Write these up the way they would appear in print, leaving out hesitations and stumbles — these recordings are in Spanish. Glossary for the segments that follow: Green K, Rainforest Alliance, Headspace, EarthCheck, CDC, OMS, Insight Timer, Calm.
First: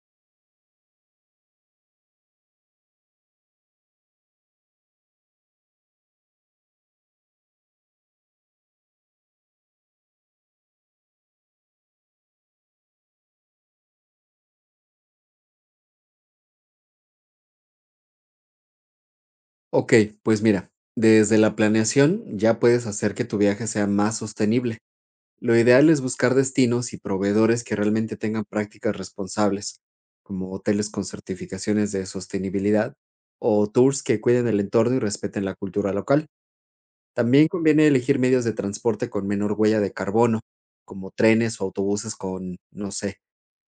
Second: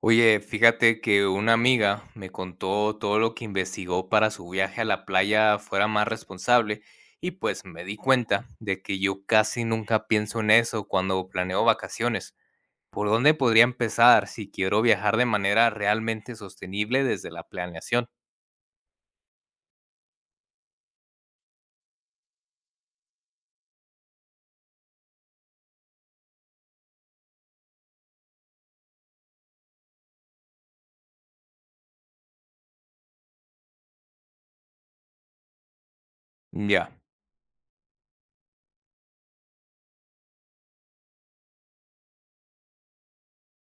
Oye, fíjate que una amiga me contó todo lo que investigó para su viaje a la playa fuera más responsable y pues me di cuenta de que yo casi nunca pienso en eso cuando planeo vacaciones. ¿Por dónde podría empezar si quiero viajar de manera realmente sostenible desde la planeación? Ok, pues mira, desde la planeación ya puedes hacer que tu viaje sea más sostenible. Lo ideal es buscar destinos y proveedores que realmente tengan prácticas responsables, como hoteles con certificaciones de sostenibilidad o tours que cuiden el entorno y respeten la cultura local. Ya, También conviene elegir medios de transporte con menor huella de carbono, como trenes o autobuses con, no sé,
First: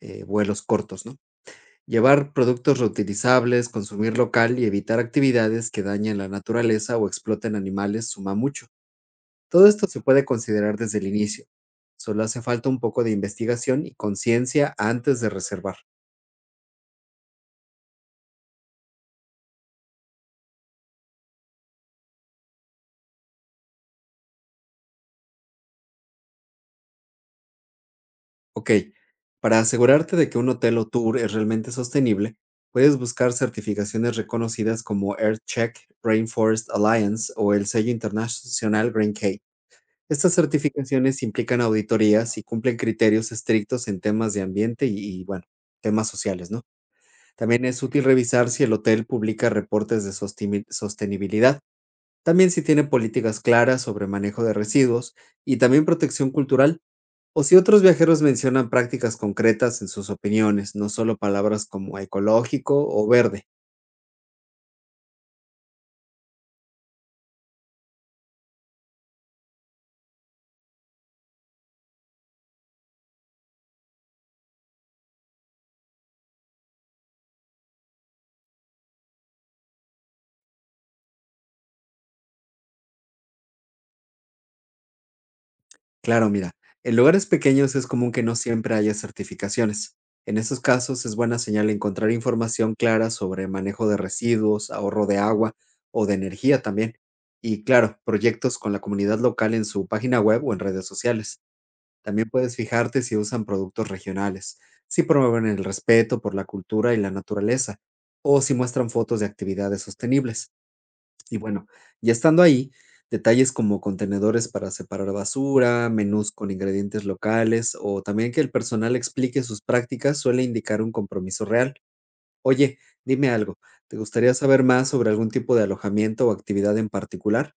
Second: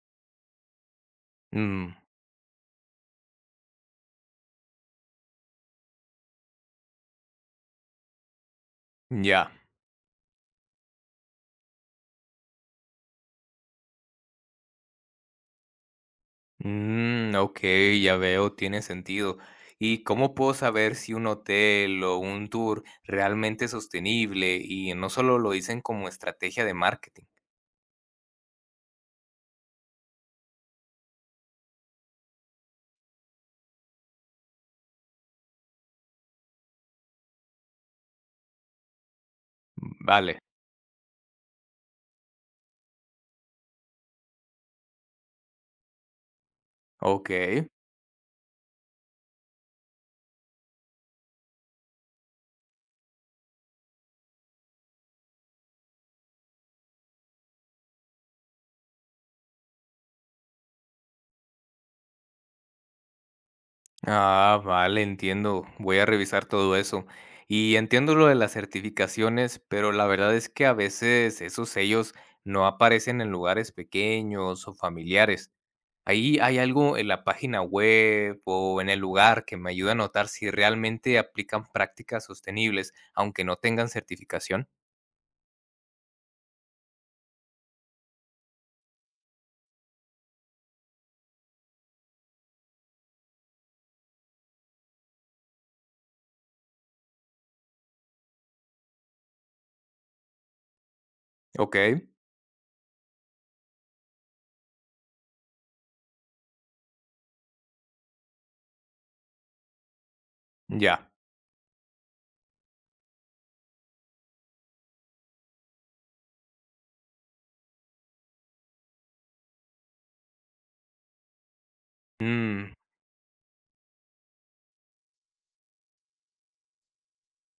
vuelos cortos, ¿no? mm, Llevar productos reutilizables, consumir local y evitar actividades que dañen la naturaleza o exploten animales suma mucho. ya. Todo esto se puede considerar desde el inicio. Solo hace falta un poco de investigación y conciencia antes de reservar. Mm, ok, ya veo, tiene sentido. ¿Y cómo puedo saber si un hotel o un tour realmente es sostenible y no solo lo dicen como estrategia de marketing? Ok, para asegurarte de que un hotel o tour es realmente sostenible, puedes buscar certificaciones reconocidas como EarthCheck, Rainforest Alliance o el sello internacional Green K. Estas Vale. certificaciones implican auditorías y cumplen criterios estrictos en temas de ambiente y, bueno, temas sociales, ¿no? Ok, También es útil revisar si el hotel publica reportes de sostenibilidad, también si tiene políticas claras sobre manejo de residuos y también protección cultural, o si otros viajeros mencionan prácticas concretas en sus opiniones, no solo palabras como ecológico o verde. ah, vale, entiendo. Voy a revisar todo eso. Y entiendo lo de las certificaciones, pero la verdad es que a veces esos sellos no aparecen en lugares pequeños o familiares. ¿Ahí hay algo en la página web o en el lugar que me ayuda a notar si realmente aplican prácticas sostenibles, aunque no tengan certificación? Claro, mira, en lugares pequeños es común que no siempre haya certificaciones. En estos casos es buena señal encontrar información clara sobre manejo de residuos, ahorro de agua o de energía también. Y claro, proyectos con la comunidad local en su página web o en redes sociales. Ok, También puedes fijarte si usan productos regionales, si promueven el respeto por la cultura y la naturaleza, o si muestran fotos de actividades sostenibles. ya. Y bueno, ya estando ahí, detalles como contenedores para separar basura, menús con ingredientes locales o también que el personal explique sus prácticas suele indicar un compromiso real. Mm, Oye, dime algo, ¿te gustaría saber más sobre algún tipo de alojamiento o actividad en particular?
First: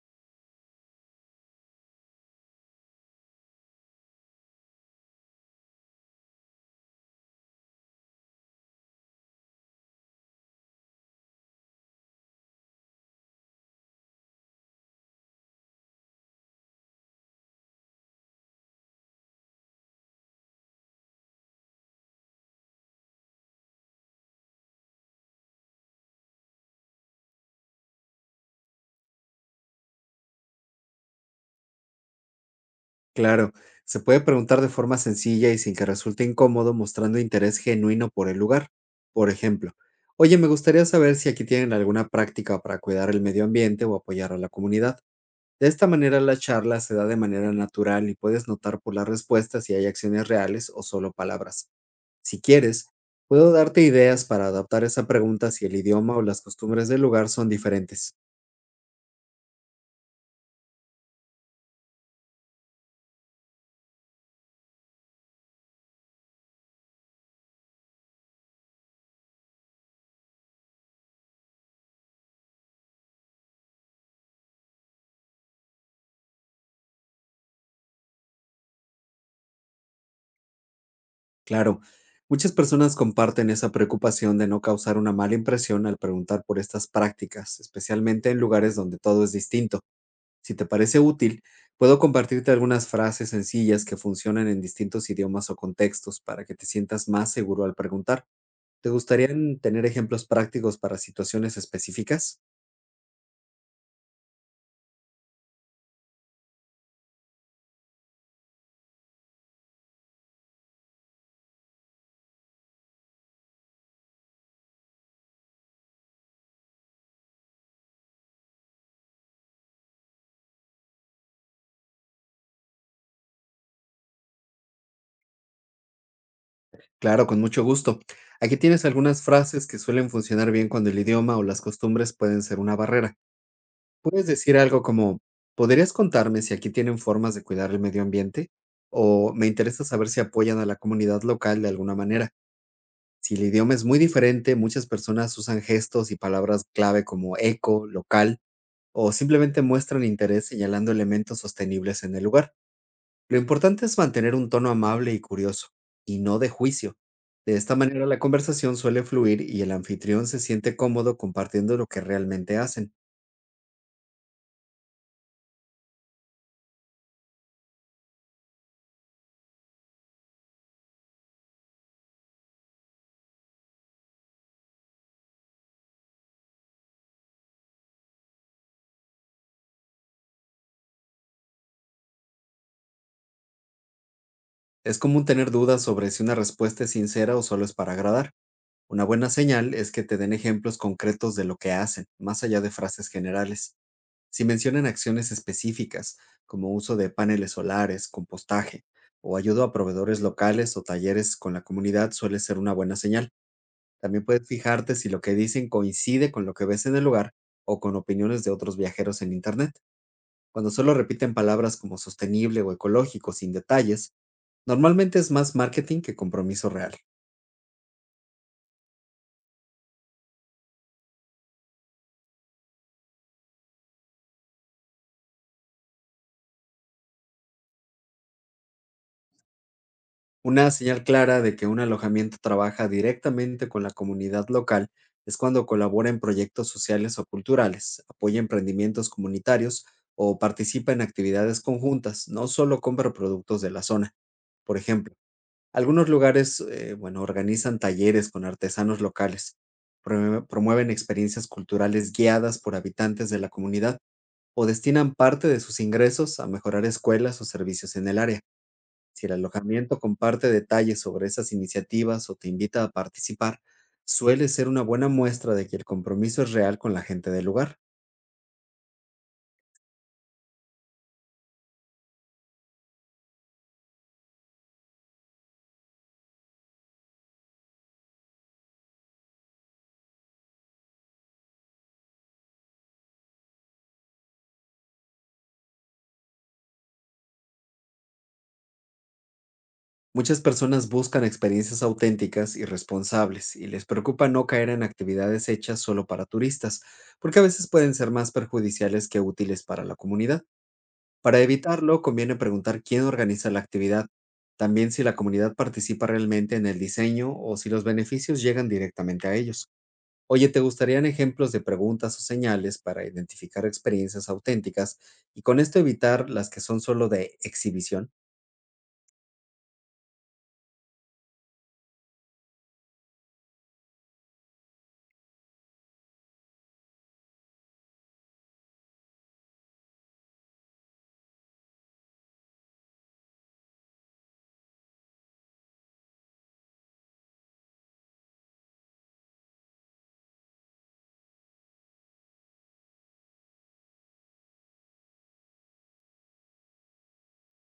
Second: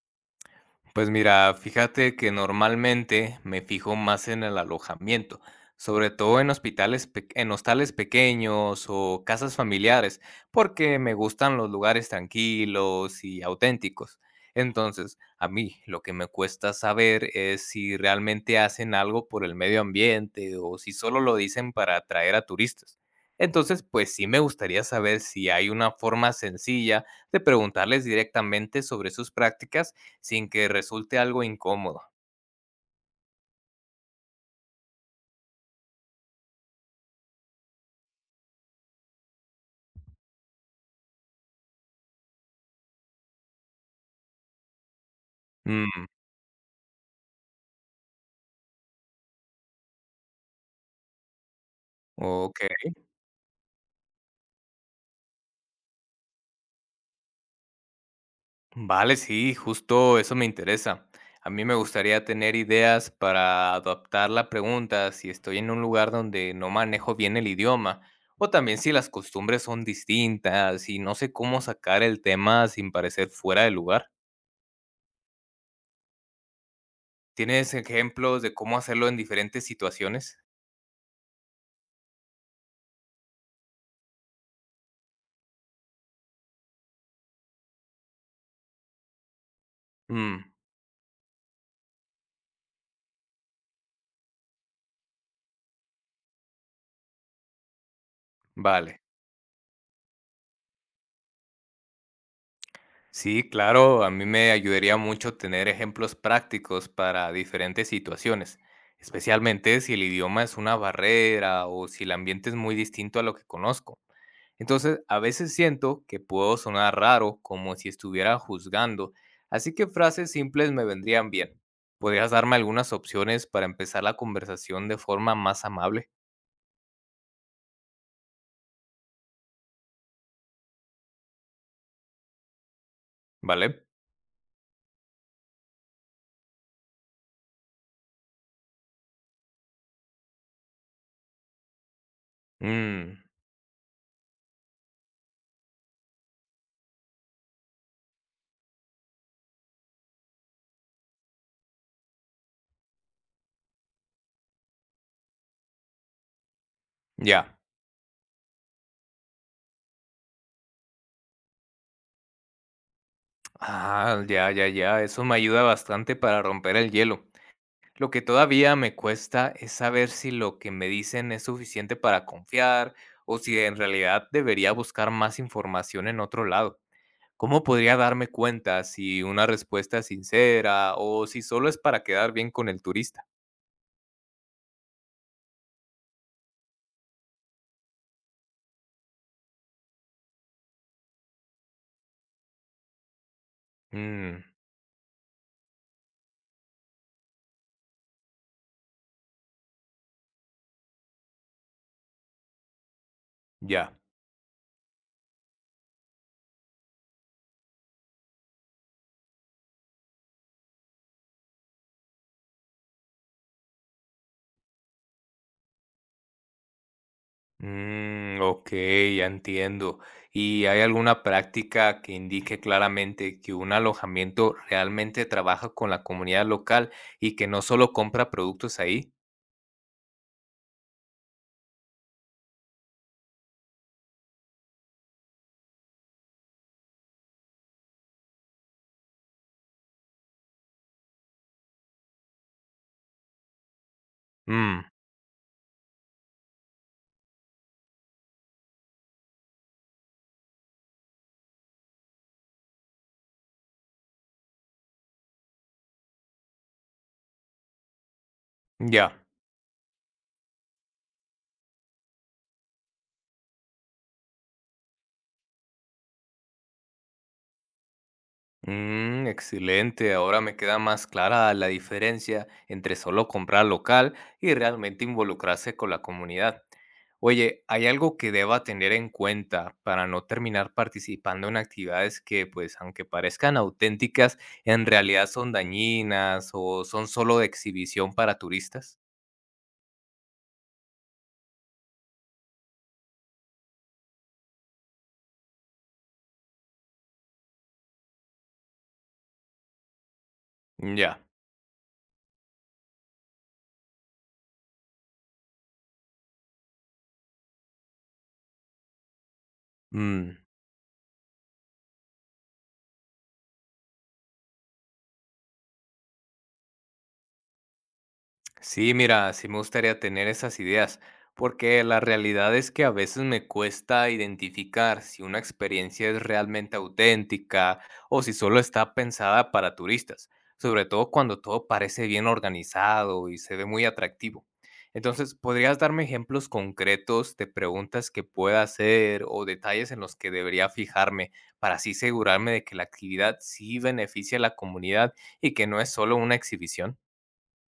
Pues mira, fíjate que normalmente me fijo más en el alojamiento, sobre todo en en hostales pequeños o casas familiares, porque me gustan los lugares tranquilos y auténticos. Entonces, a mí lo que me cuesta saber es si realmente hacen algo por el medio ambiente o si solo lo dicen para atraer a turistas. Entonces, pues sí me gustaría saber si hay una forma sencilla de preguntarles directamente sobre sus prácticas sin que resulte algo incómodo. Claro, se puede preguntar de forma sencilla y sin que resulte incómodo, mostrando interés genuino por el lugar. Por ejemplo, oye, me gustaría saber si aquí tienen alguna práctica para cuidar el medio ambiente o apoyar a la comunidad. De esta Mm, manera, la charla se da de manera natural y puedes notar por las respuestas si hay acciones reales o solo palabras. Si quieres, okey. puedo darte ideas para adaptar esa pregunta si el idioma o las costumbres del lugar son diferentes. Vale, sí, justo eso me interesa. A mí me gustaría tener ideas para adaptar la pregunta si estoy en un lugar donde no manejo bien el idioma, o también si las costumbres son distintas y no sé cómo sacar el tema sin parecer fuera de lugar. ¿Tienes ejemplos de cómo hacerlo en diferentes situaciones? Claro, muchas personas comparten esa preocupación de no causar una mala impresión al preguntar por estas prácticas, especialmente en lugares donde todo es distinto. Mm, Si te parece útil, puedo compartirte algunas frases sencillas que funcionan en distintos idiomas o contextos para que te sientas más seguro al preguntar. ¿Te vale. gustarían tener ejemplos prácticos para situaciones específicas? Sí, claro, a mí me ayudaría mucho tener ejemplos prácticos para diferentes situaciones, especialmente si el idioma es una barrera o si el ambiente es muy distinto a lo que conozco. Entonces, a veces siento que puedo sonar raro, como si estuviera juzgando, así que frases simples me vendrían bien. ¿Podrías darme algunas opciones para empezar la conversación de forma más amable? Claro, con mucho gusto. Aquí tienes algunas frases que suelen funcionar bien cuando el idioma o las costumbres pueden ser una barrera. ¿Vale? Puedes decir algo como, ¿podrías contarme si aquí tienen formas de cuidar el medio ambiente? O me interesa saber si apoyan a la comunidad local de alguna manera. Mm, Si el idioma es muy diferente, muchas personas usan gestos y palabras clave como eco, local, o simplemente muestran interés señalando elementos sostenibles en el lugar. Lo importante es mantener un tono amable y curioso, y no de juicio. ya. De esta manera la conversación suele fluir y el anfitrión se siente cómodo compartiendo lo que realmente hacen. Ah, ya, ya, ya. Eso me ayuda bastante para romper el hielo. Lo que todavía me cuesta es saber si lo que me dicen es suficiente para confiar o si en realidad debería buscar más información en otro lado. ¿Cómo podría darme cuenta si una respuesta es sincera o si solo es para quedar bien con el turista? Es común tener dudas sobre si una respuesta es sincera o solo es para agradar. Una buena señal es que te den ejemplos concretos de lo que hacen, más allá de frases generales. Mm, Si mencionan acciones específicas, como uso de paneles solares, compostaje, o ayuda a proveedores locales o talleres con la comunidad, suele ser una buena señal. ya. También puedes fijarte si lo que dicen coincide con lo que ves en el lugar o con opiniones de otros viajeros en Internet. Cuando solo repiten palabras como sostenible o ecológico sin detalles, normalmente es más marketing que compromiso real. Mm, ok, ya entiendo. ¿Y hay alguna práctica que indique claramente que un alojamiento realmente trabaja con la comunidad local y que no solo compra productos ahí? Una señal clara de que un alojamiento trabaja directamente con la comunidad local es cuando colabora en proyectos sociales o culturales, apoya emprendimientos comunitarios o participa en actividades conjuntas, no solo compra productos de la zona. Por Mm, ejemplo, algunos lugares, bueno, organizan talleres con artesanos locales, promueven experiencias culturales guiadas por habitantes de la comunidad o destinan parte de sus ingresos a mejorar escuelas o servicios en el área. ya. Si el alojamiento comparte detalles sobre esas iniciativas o te invita a participar, suele ser una buena muestra de que el compromiso es real con la gente del lugar. Excelente, ahora me queda más clara la diferencia entre solo comprar local y realmente involucrarse con la comunidad. Oye, ¿hay algo que deba tener en cuenta para no terminar participando en actividades que, pues, aunque parezcan auténticas, en realidad son dañinas o son solo de exhibición para turistas? Muchas personas buscan experiencias auténticas y responsables y les preocupa no caer en actividades hechas solo para turistas, porque a veces pueden ser más perjudiciales que útiles para la comunidad. Ya. Para evitarlo, conviene preguntar quién organiza la actividad, también si la comunidad participa realmente en el diseño o si los beneficios llegan directamente a ellos. Mm. Oye, ¿te gustarían ejemplos de preguntas o señales para identificar experiencias auténticas y con esto evitar las que son solo de exhibición? Sí, mira, sí me gustaría tener esas ideas, porque la realidad es que a veces me cuesta identificar si una experiencia es realmente auténtica o si solo está pensada para turistas, sobre todo cuando todo parece bien organizado y se ve muy atractivo. Entonces, ¿podrías darme ejemplos concretos de preguntas que pueda hacer o detalles en los que debería fijarme para así asegurarme de que la actividad sí beneficia a la comunidad y que no es solo una exhibición?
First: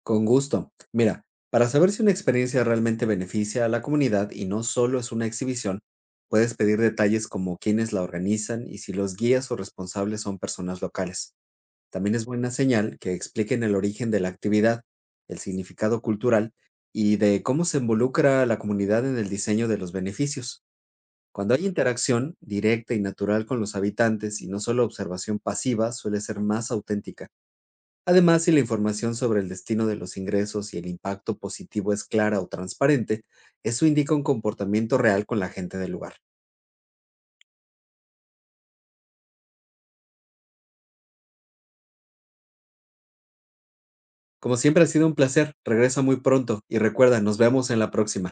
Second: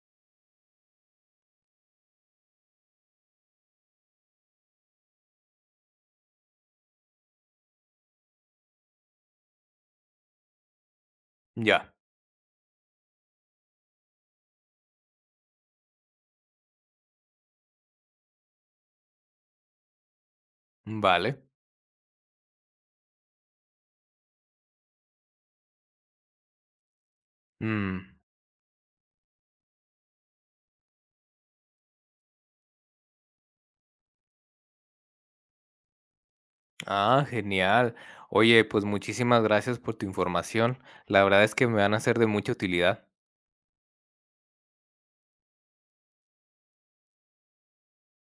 Con gusto. Mira, para saber si una experiencia realmente beneficia a la comunidad y no solo es una exhibición, puedes pedir detalles como quiénes la organizan y si los guías o responsables son personas locales. Ya, También es buena señal que expliquen el origen de la actividad, el significado cultural y de cómo se involucra a la comunidad en el diseño de los beneficios. vale. Cuando hay interacción directa y natural con los habitantes y no solo observación pasiva, suele ser más auténtica. Mm, Además, si la información sobre el destino de los ingresos y el impacto positivo es clara o transparente, eso indica un comportamiento real con la gente del lugar. ah, genial. Oye, pues muchísimas gracias por tu información. La verdad es que me van a ser de mucha utilidad. Como siempre ha sido un placer, regresa muy pronto y recuerda, nos vemos en la próxima.